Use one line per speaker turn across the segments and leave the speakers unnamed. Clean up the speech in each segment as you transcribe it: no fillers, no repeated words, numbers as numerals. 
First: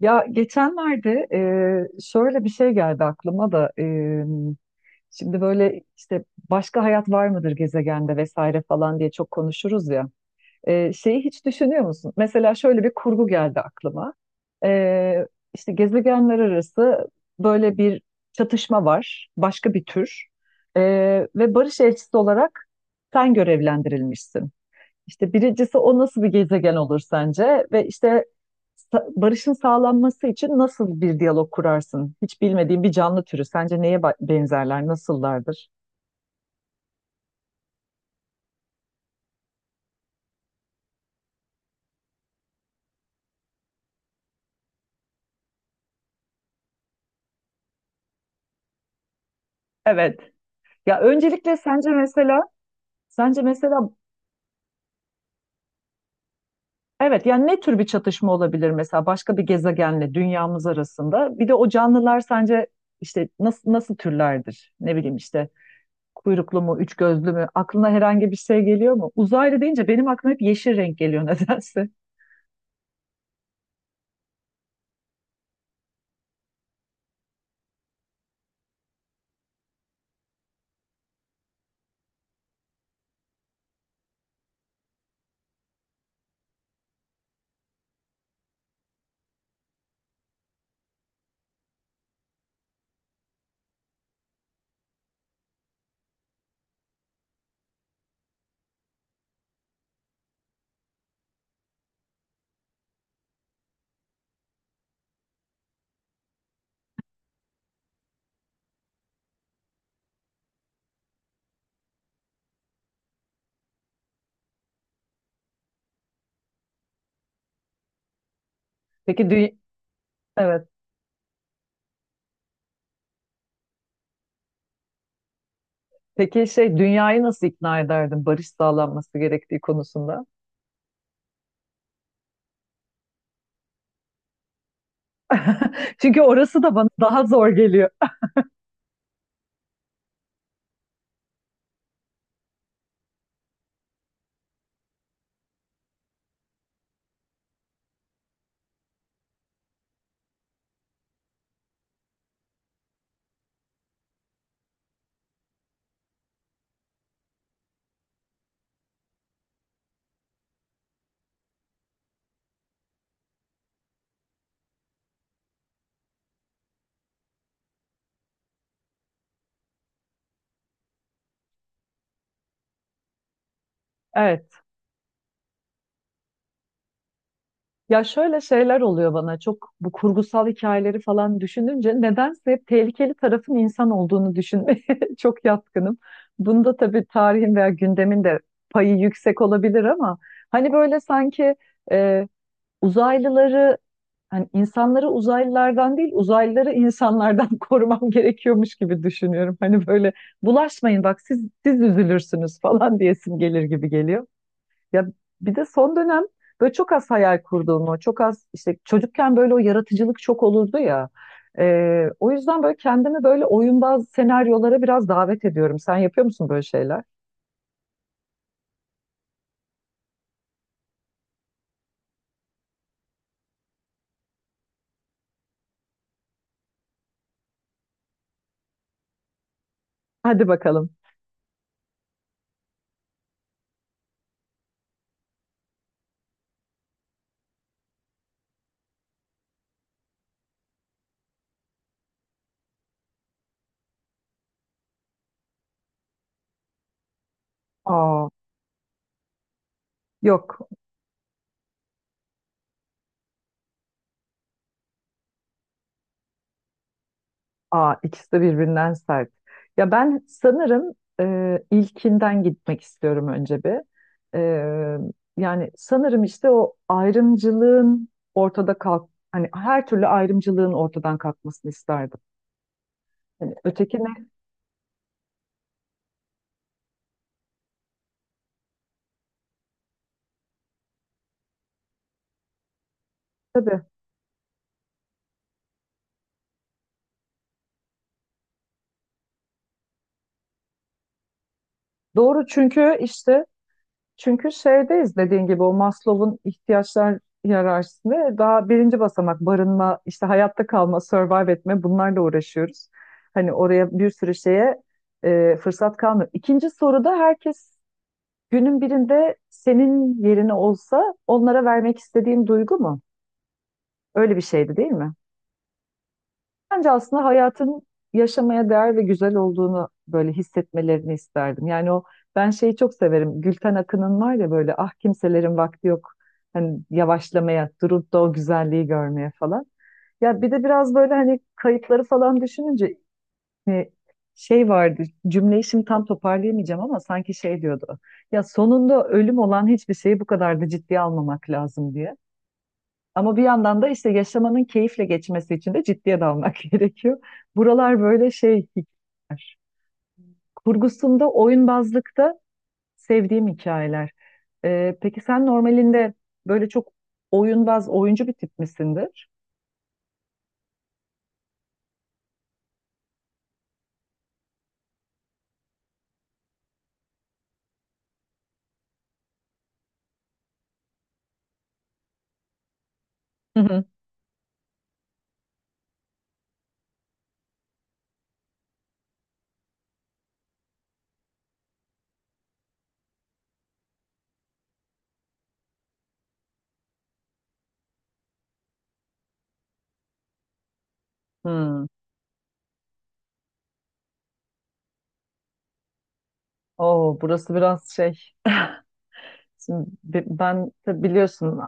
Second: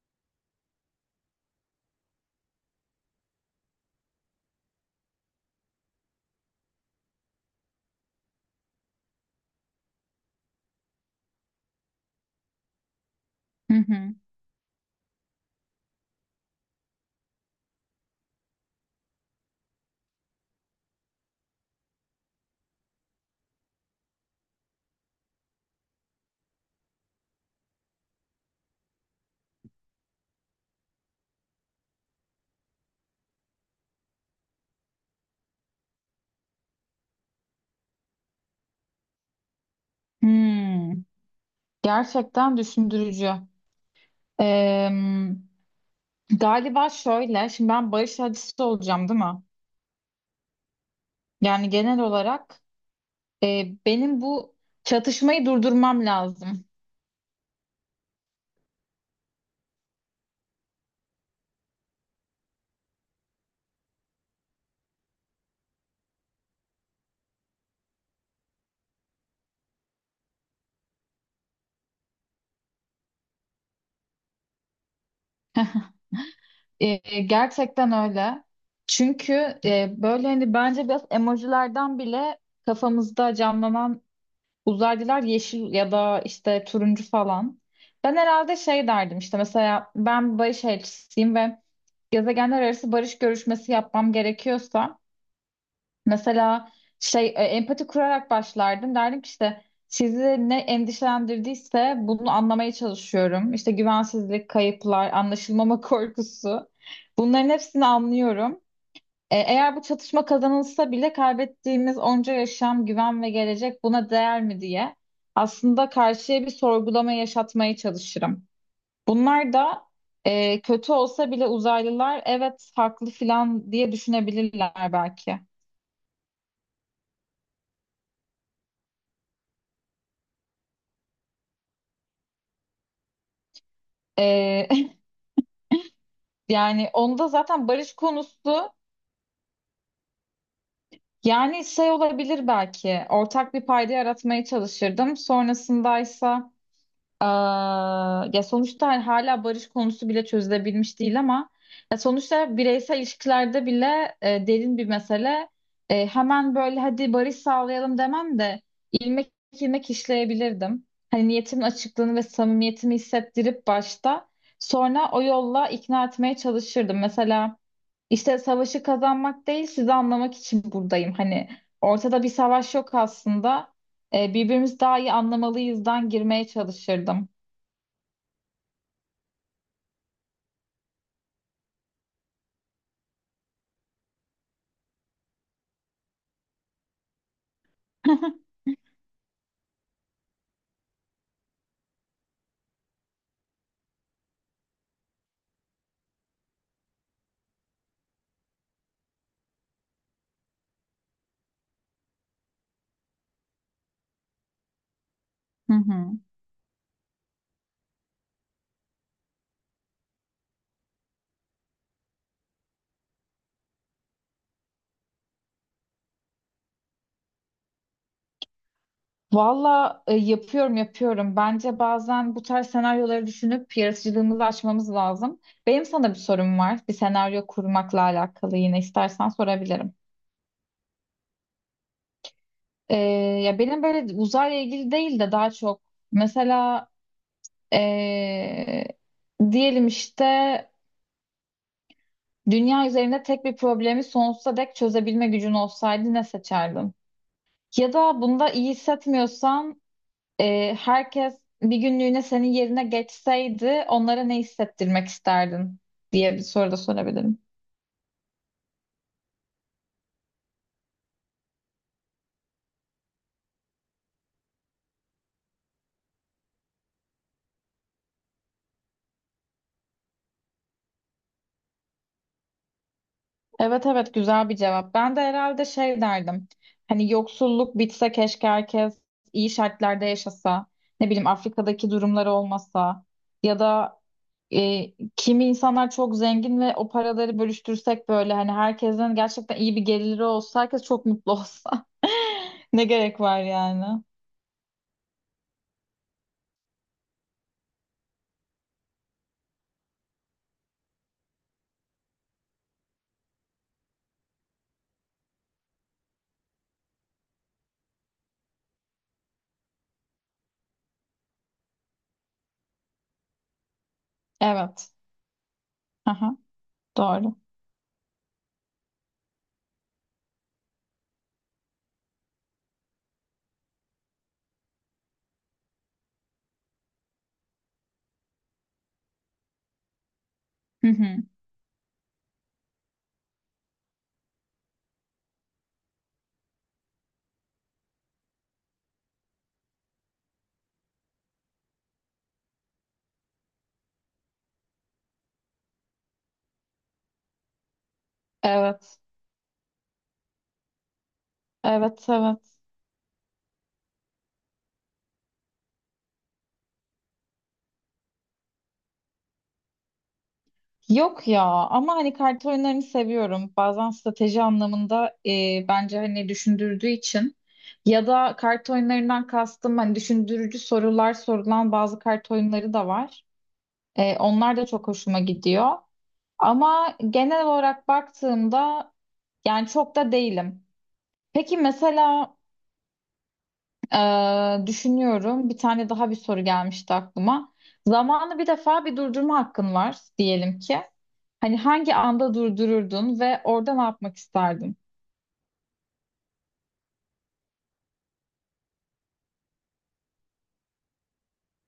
Ya geçenlerde şöyle bir şey geldi aklıma da şimdi böyle işte başka hayat var mıdır gezegende vesaire falan diye çok konuşuruz ya. Şeyi hiç düşünüyor musun? Mesela şöyle bir kurgu geldi
Hı
aklıma.
hı.
E, işte gezegenler arası böyle bir çatışma var, başka bir tür. E, Ve barış elçisi olarak sen görevlendirilmişsin. İşte birincisi o nasıl bir gezegen olur sence? Ve işte barışın sağlanması için nasıl bir diyalog kurarsın? Hiç bilmediğin bir canlı türü sence neye benzerler, nasıllardır?
Hmm. Gerçekten düşündürücü. Ee, Galiba şöyle, şimdi ben barış acısı olacağım, değil mi?
Evet. Ya öncelikle
Yani
sence
genel
mesela,
olarak
sence mesela
benim bu çatışmayı durdurmam lazım.
evet yani ne tür bir çatışma olabilir mesela başka bir gezegenle dünyamız arasında? Bir de o canlılar sence işte nasıl türlerdir? Ne bileyim işte kuyruklu mu, üç gözlü mü? Aklına herhangi bir şey geliyor mu? Uzaylı deyince benim aklıma hep yeşil renk geliyor nedense.
Gerçekten öyle. Çünkü böyle hani bence biraz emojilerden bile kafamızda canlanan uzaylılar yeşil ya da işte turuncu falan. Ben herhalde şey derdim işte mesela ben barış elçisiyim ve gezegenler arası barış görüşmesi yapmam gerekiyorsa mesela empati kurarak başlardım. Derdim ki işte sizi ne endişelendirdiyse bunu anlamaya çalışıyorum. İşte güvensizlik, kayıplar, anlaşılmama korkusu. Bunların hepsini anlıyorum. Eğer bu çatışma kazanılsa bile kaybettiğimiz onca yaşam, güven ve gelecek buna değer mi diye aslında karşıya bir sorgulama yaşatmaya çalışırım.
Peki
Bunlar
dü-
da
evet.
kötü olsa bile uzaylılar evet haklı filan diye düşünebilirler belki.
Peki şey dünyayı nasıl ikna ederdin barış sağlanması gerektiği konusunda?
E,
Çünkü orası da bana
Yani
daha
onda
zor
zaten
geliyor.
barış konusu yani şey olabilir belki ortak bir payda yaratmaya çalışırdım. Sonrasındaysa ya sonuçta hani hala barış konusu bile çözülebilmiş değil ama ya sonuçta bireysel ilişkilerde bile derin bir mesele. Hemen böyle hadi barış sağlayalım demem de ilmek ilmek işleyebilirdim. Hani niyetimin açıklığını ve samimiyetimi hissettirip başta sonra o yolla ikna etmeye çalışırdım. Mesela işte savaşı kazanmak değil sizi anlamak için buradayım. Hani ortada bir savaş yok aslında.
Evet.
Birbirimizi daha iyi anlamalıyızdan girmeye çalışırdım.
Ya şöyle şeyler oluyor bana, çok bu kurgusal hikayeleri falan düşününce nedense hep tehlikeli tarafın insan olduğunu düşünmeye çok yatkınım. Bunda tabii tarihin veya
Hı
gündemin de payı yüksek olabilir ama hani böyle sanki e, uzaylıları, hani insanları uzaylılardan değil uzaylıları insanlardan korumam gerekiyormuş gibi düşünüyorum. Hani böyle bulaşmayın bak, siz üzülürsünüz falan diyesim gelir gibi geliyor. Ya bir de son
hı.
dönem böyle çok az hayal kurduğumu, çok az işte çocukken böyle o yaratıcılık çok olurdu ya. O yüzden böyle kendimi böyle oyunbaz senaryolara biraz davet ediyorum. Sen yapıyor musun böyle şeyler?
Valla yapıyorum yapıyorum. Bence bazen bu tarz senaryoları düşünüp yaratıcılığımızı açmamız lazım. Benim sana bir sorum var. Bir senaryo kurmakla alakalı yine istersen sorabilirim.
Hadi bakalım.
E, Ya benim böyle uzayla ilgili değil de daha çok mesela e, diyelim işte dünya üzerinde tek bir problemi sonsuza dek çözebilme gücün olsaydı ne seçerdin? Ya da
Aa,
bunda iyi hissetmiyorsan
yok.
herkes bir günlüğüne senin yerine geçseydi onlara ne hissettirmek isterdin diye bir soru da sorabilirim.
Aa, ikisi de birbirinden sert. Ya ben sanırım ilkinden gitmek istiyorum önce bir. E, Yani sanırım işte o ayrımcılığın hani her türlü ayrımcılığın ortadan kalkmasını isterdim. Yani
Evet
öteki
evet,
ne?
güzel bir cevap. Ben de herhalde şey derdim. Hani yoksulluk bitse keşke herkes iyi şartlarda yaşasa. Ne bileyim Afrika'daki durumları olmasa. Ya
Tabii.
da kimi insanlar çok zengin ve o paraları bölüştürsek böyle hani herkesin gerçekten iyi bir geliri olsa herkes çok mutlu olsa
Doğru,
ne
çünkü
gerek var
işte
yani?
çünkü şeydeyiz dediğin gibi, o Maslow'un ihtiyaçlar hiyerarşisinde daha birinci basamak barınma, işte hayatta kalma, survive etme, bunlarla uğraşıyoruz. Hani oraya bir sürü şeye fırsat kalmıyor. İkinci soruda herkes günün birinde senin yerine olsa onlara vermek istediğin duygu mu? Öyle bir şeydi değil
Evet.
mi?
Aha,
Bence aslında
doğru.
hayatın yaşamaya değer ve güzel olduğunu böyle hissetmelerini isterdim. Yani o, ben şeyi çok severim. Gülten Akın'ın var ya böyle, ah kimselerin vakti yok. Hani yavaşlamaya, durup da o güzelliği görmeye falan. Ya bir de
Hı
biraz böyle
hı.
hani kayıtları falan düşününce e, şey vardı. Cümleyi şimdi tam toparlayamayacağım ama sanki şey diyordu. Ya sonunda ölüm olan hiçbir şeyi bu kadar da ciddiye almamak lazım diye. Ama bir yandan da işte yaşamanın keyifle geçmesi için de ciddiye dalmak gerekiyor. Buralar böyle şey
Evet.
kurgusunda,
Evet,
oyunbazlıkta
evet.
sevdiğim hikayeler. Peki sen normalinde böyle çok oyunbaz, oyuncu bir tip misindir?
Yok ya, ama hani kart oyunlarını seviyorum. Bazen strateji anlamında bence hani düşündürdüğü için ya da kart oyunlarından kastım hani düşündürücü sorular sorulan bazı kart oyunları da var.
Hı hı.
Onlar da çok hoşuma gidiyor. Ama genel olarak baktığımda yani çok da değilim. Peki mesela, düşünüyorum. Bir tane daha bir soru gelmişti aklıma. Zamanı bir defa bir durdurma hakkın var diyelim ki. Hani
Hmm.
hangi anda durdururdun ve orada ne yapmak isterdin?
Oo, burası biraz şey. Şimdi ben tabii biliyorsun,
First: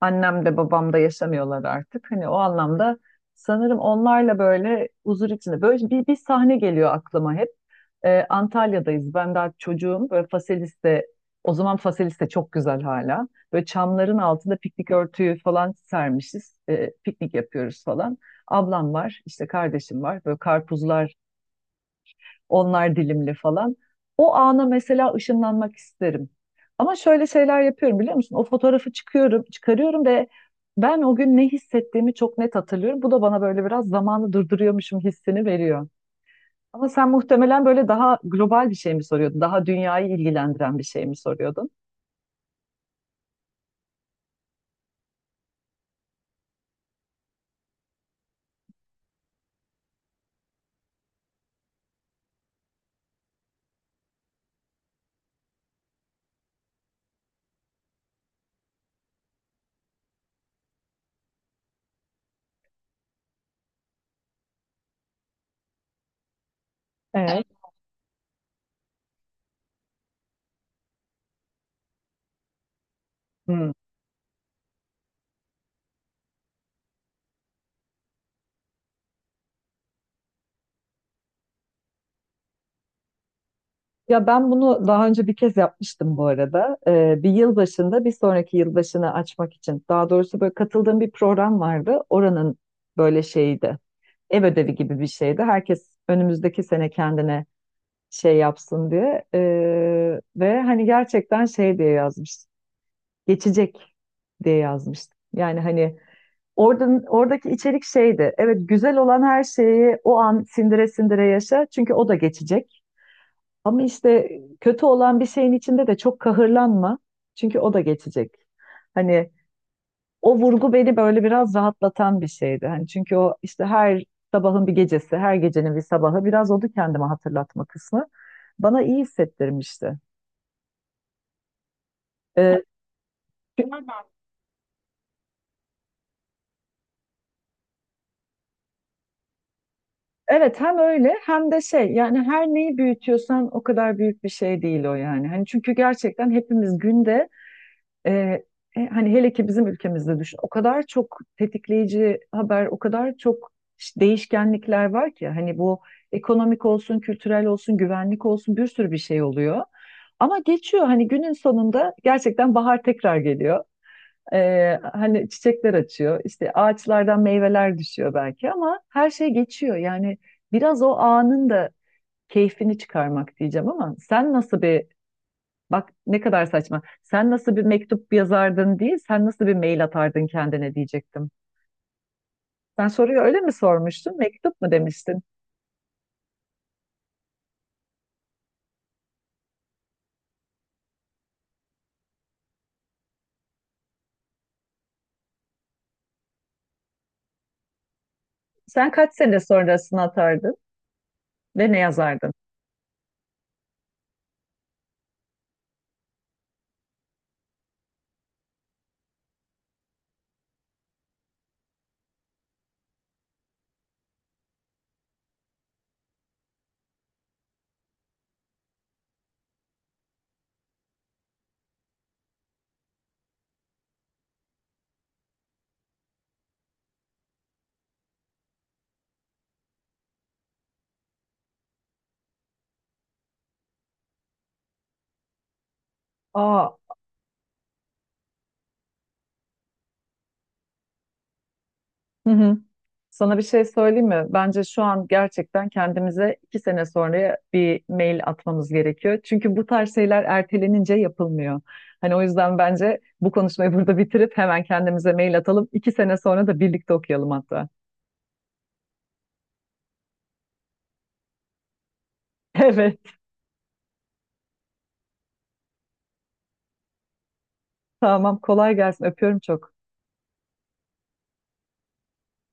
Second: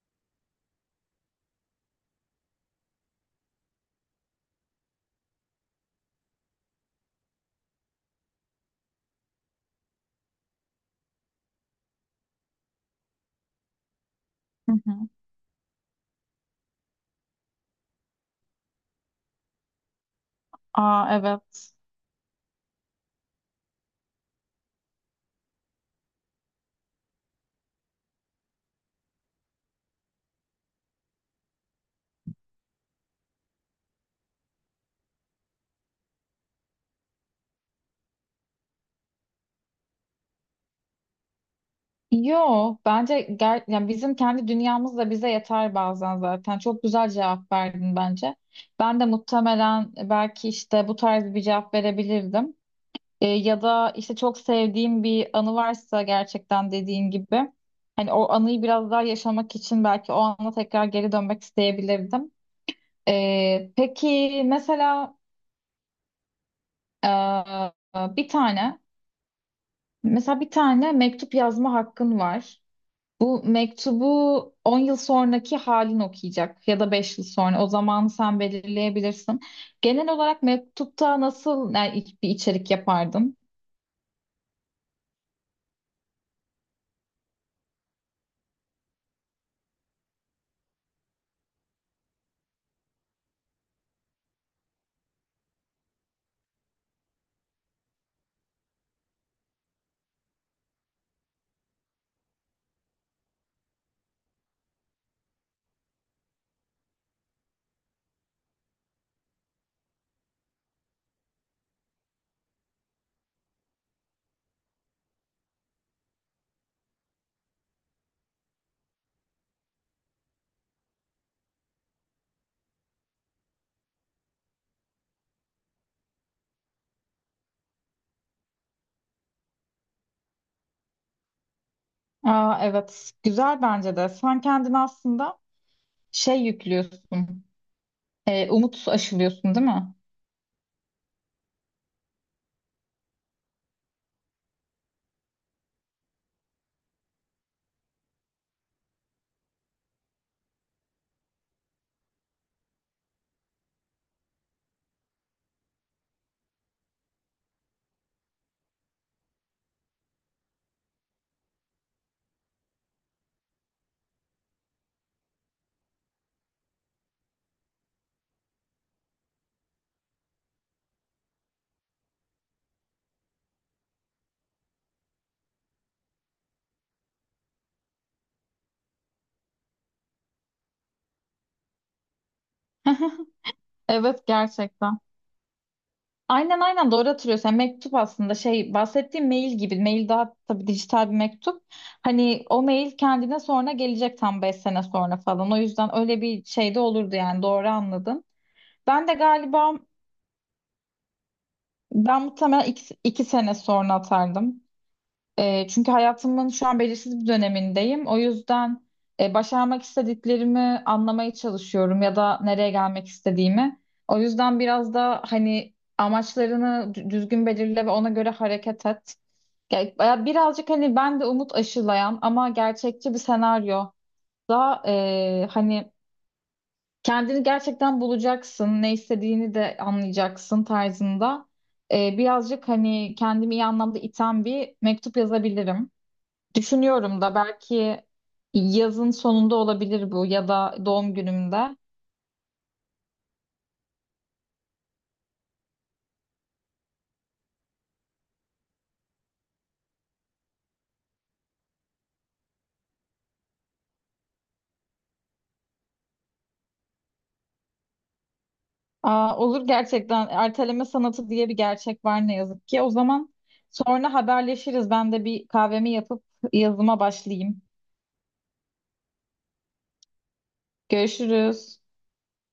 annem de babam da yaşamıyorlar artık. Hani o anlamda sanırım onlarla böyle huzur içinde. Böyle bir sahne geliyor aklıma hep. Antalya'dayız. Ben daha çocuğum. Böyle Faselis'te, o zaman Faselis'te çok güzel hala. Böyle çamların altında
Hı
piknik
hı.
örtüyü falan sermişiz. Piknik yapıyoruz falan. Ablam var, işte kardeşim var. Böyle karpuzlar,
Aa, evet.
onlar dilimli falan. O ana mesela ışınlanmak isterim. Ama şöyle şeyler yapıyorum biliyor musun? O fotoğrafı çıkıyorum, çıkarıyorum ve ben o gün ne hissettiğimi çok net hatırlıyorum. Bu da bana böyle biraz zamanı durduruyormuşum hissini veriyor. Ama sen muhtemelen böyle daha global bir şey mi soruyordun? Daha dünyayı ilgilendiren bir şey mi soruyordun?
Yo bence yani bizim kendi dünyamız da bize yeter bazen zaten. Çok güzel cevap verdin bence. Ben de muhtemelen belki işte bu tarz bir cevap verebilirdim. Ya da işte çok sevdiğim bir anı varsa gerçekten dediğin gibi hani o anıyı biraz daha yaşamak için belki o ana tekrar geri dönmek isteyebilirdim. Peki mesela,
Evet.
e, bir tane mesela bir tane mektup yazma hakkın var. Bu
Hmm.
mektubu 10 yıl sonraki halin okuyacak ya da 5 yıl sonra, o zamanı sen belirleyebilirsin. Genel olarak mektupta nasıl yani, bir içerik yapardın?
Ya ben bunu daha önce bir kez yapmıştım bu arada. Bir yılbaşında bir sonraki yılbaşını açmak için. Daha doğrusu böyle katıldığım bir program vardı. Oranın böyle şeyiydi. Ev ödevi gibi bir şeydi. Herkes önümüzdeki sene kendine şey yapsın diye. Ve hani gerçekten şey diye yazmış. Geçecek diye yazmıştı. Yani hani oradaki içerik şeydi. Evet, güzel olan her şeyi o an sindire sindire yaşa. Çünkü o da geçecek. Ama işte kötü olan bir şeyin içinde de çok kahırlanma. Çünkü o da geçecek. Hani o vurgu beni böyle biraz rahatlatan bir şeydi. Hani çünkü o işte her sabahın bir gecesi, her gecenin bir sabahı, biraz oldu kendime hatırlatma kısmı. Bana iyi hissettirmişti.
Aa,
Ee,
evet, güzel bence de. Sen kendini aslında şey yüklüyorsun, umut aşılıyorsun değil mi?
evet, hem öyle hem de şey, yani her neyi büyütüyorsan o kadar büyük bir şey değil o, yani. Hani çünkü gerçekten hepimiz günde e, hani hele ki bizim ülkemizde düşün, o kadar çok tetikleyici haber, o kadar çok değişkenlikler var ki hani bu ekonomik olsun, kültürel olsun, güvenlik olsun bir sürü bir şey oluyor. Ama geçiyor, hani günün sonunda gerçekten bahar tekrar geliyor. Hani çiçekler açıyor, işte ağaçlardan meyveler düşüyor belki ama her şey geçiyor. Yani biraz o anın da keyfini çıkarmak diyeceğim ama sen nasıl bir, bak ne kadar saçma. Sen nasıl bir mektup yazardın değil, sen nasıl bir mail atardın kendine diyecektim. Sen soruyu öyle mi sormuştun?
Evet,
Mektup mu
gerçekten.
demiştin?
Aynen aynen, doğru hatırlıyorsun. Yani mektup aslında şey, bahsettiğim mail gibi. Mail daha tabii dijital bir mektup. Hani o mail kendine sonra gelecek, tam 5 sene sonra falan. O yüzden öyle bir şey de olurdu, yani doğru anladın.
Sen
Ben
kaç
de
sene
galiba,
sonrasını atardın ve ne
ben
yazardın?
muhtemelen iki sene sonra atardım. Çünkü hayatımın şu an belirsiz bir dönemindeyim. O yüzden başarmak istediklerimi anlamaya çalışıyorum, ya da nereye gelmek istediğimi. O yüzden biraz da hani amaçlarını düzgün belirle ve ona göre hareket et. Ya birazcık hani ben de umut aşılayan ama gerçekçi bir senaryo da, hani kendini gerçekten bulacaksın, ne istediğini de anlayacaksın tarzında. Birazcık hani kendimi iyi anlamda iten bir mektup yazabilirim.
Aa,
Düşünüyorum da belki yazın sonunda olabilir bu ya da doğum günümde.
hı hı. Sana bir şey söyleyeyim mi? Bence şu an gerçekten kendimize 2 sene sonraya bir mail atmamız gerekiyor. Çünkü bu tarz şeyler ertelenince yapılmıyor. Hani o yüzden bence bu konuşmayı burada bitirip hemen kendimize mail atalım. İki sene sonra da birlikte okuyalım hatta.
Olur, gerçekten erteleme sanatı diye bir gerçek var ne yazık ki. O
Evet,
zaman sonra haberleşiriz. Ben de bir kahvemi yapıp yazıma başlayayım.
tamam. Kolay gelsin. Öpüyorum çok.
Görüşürüz.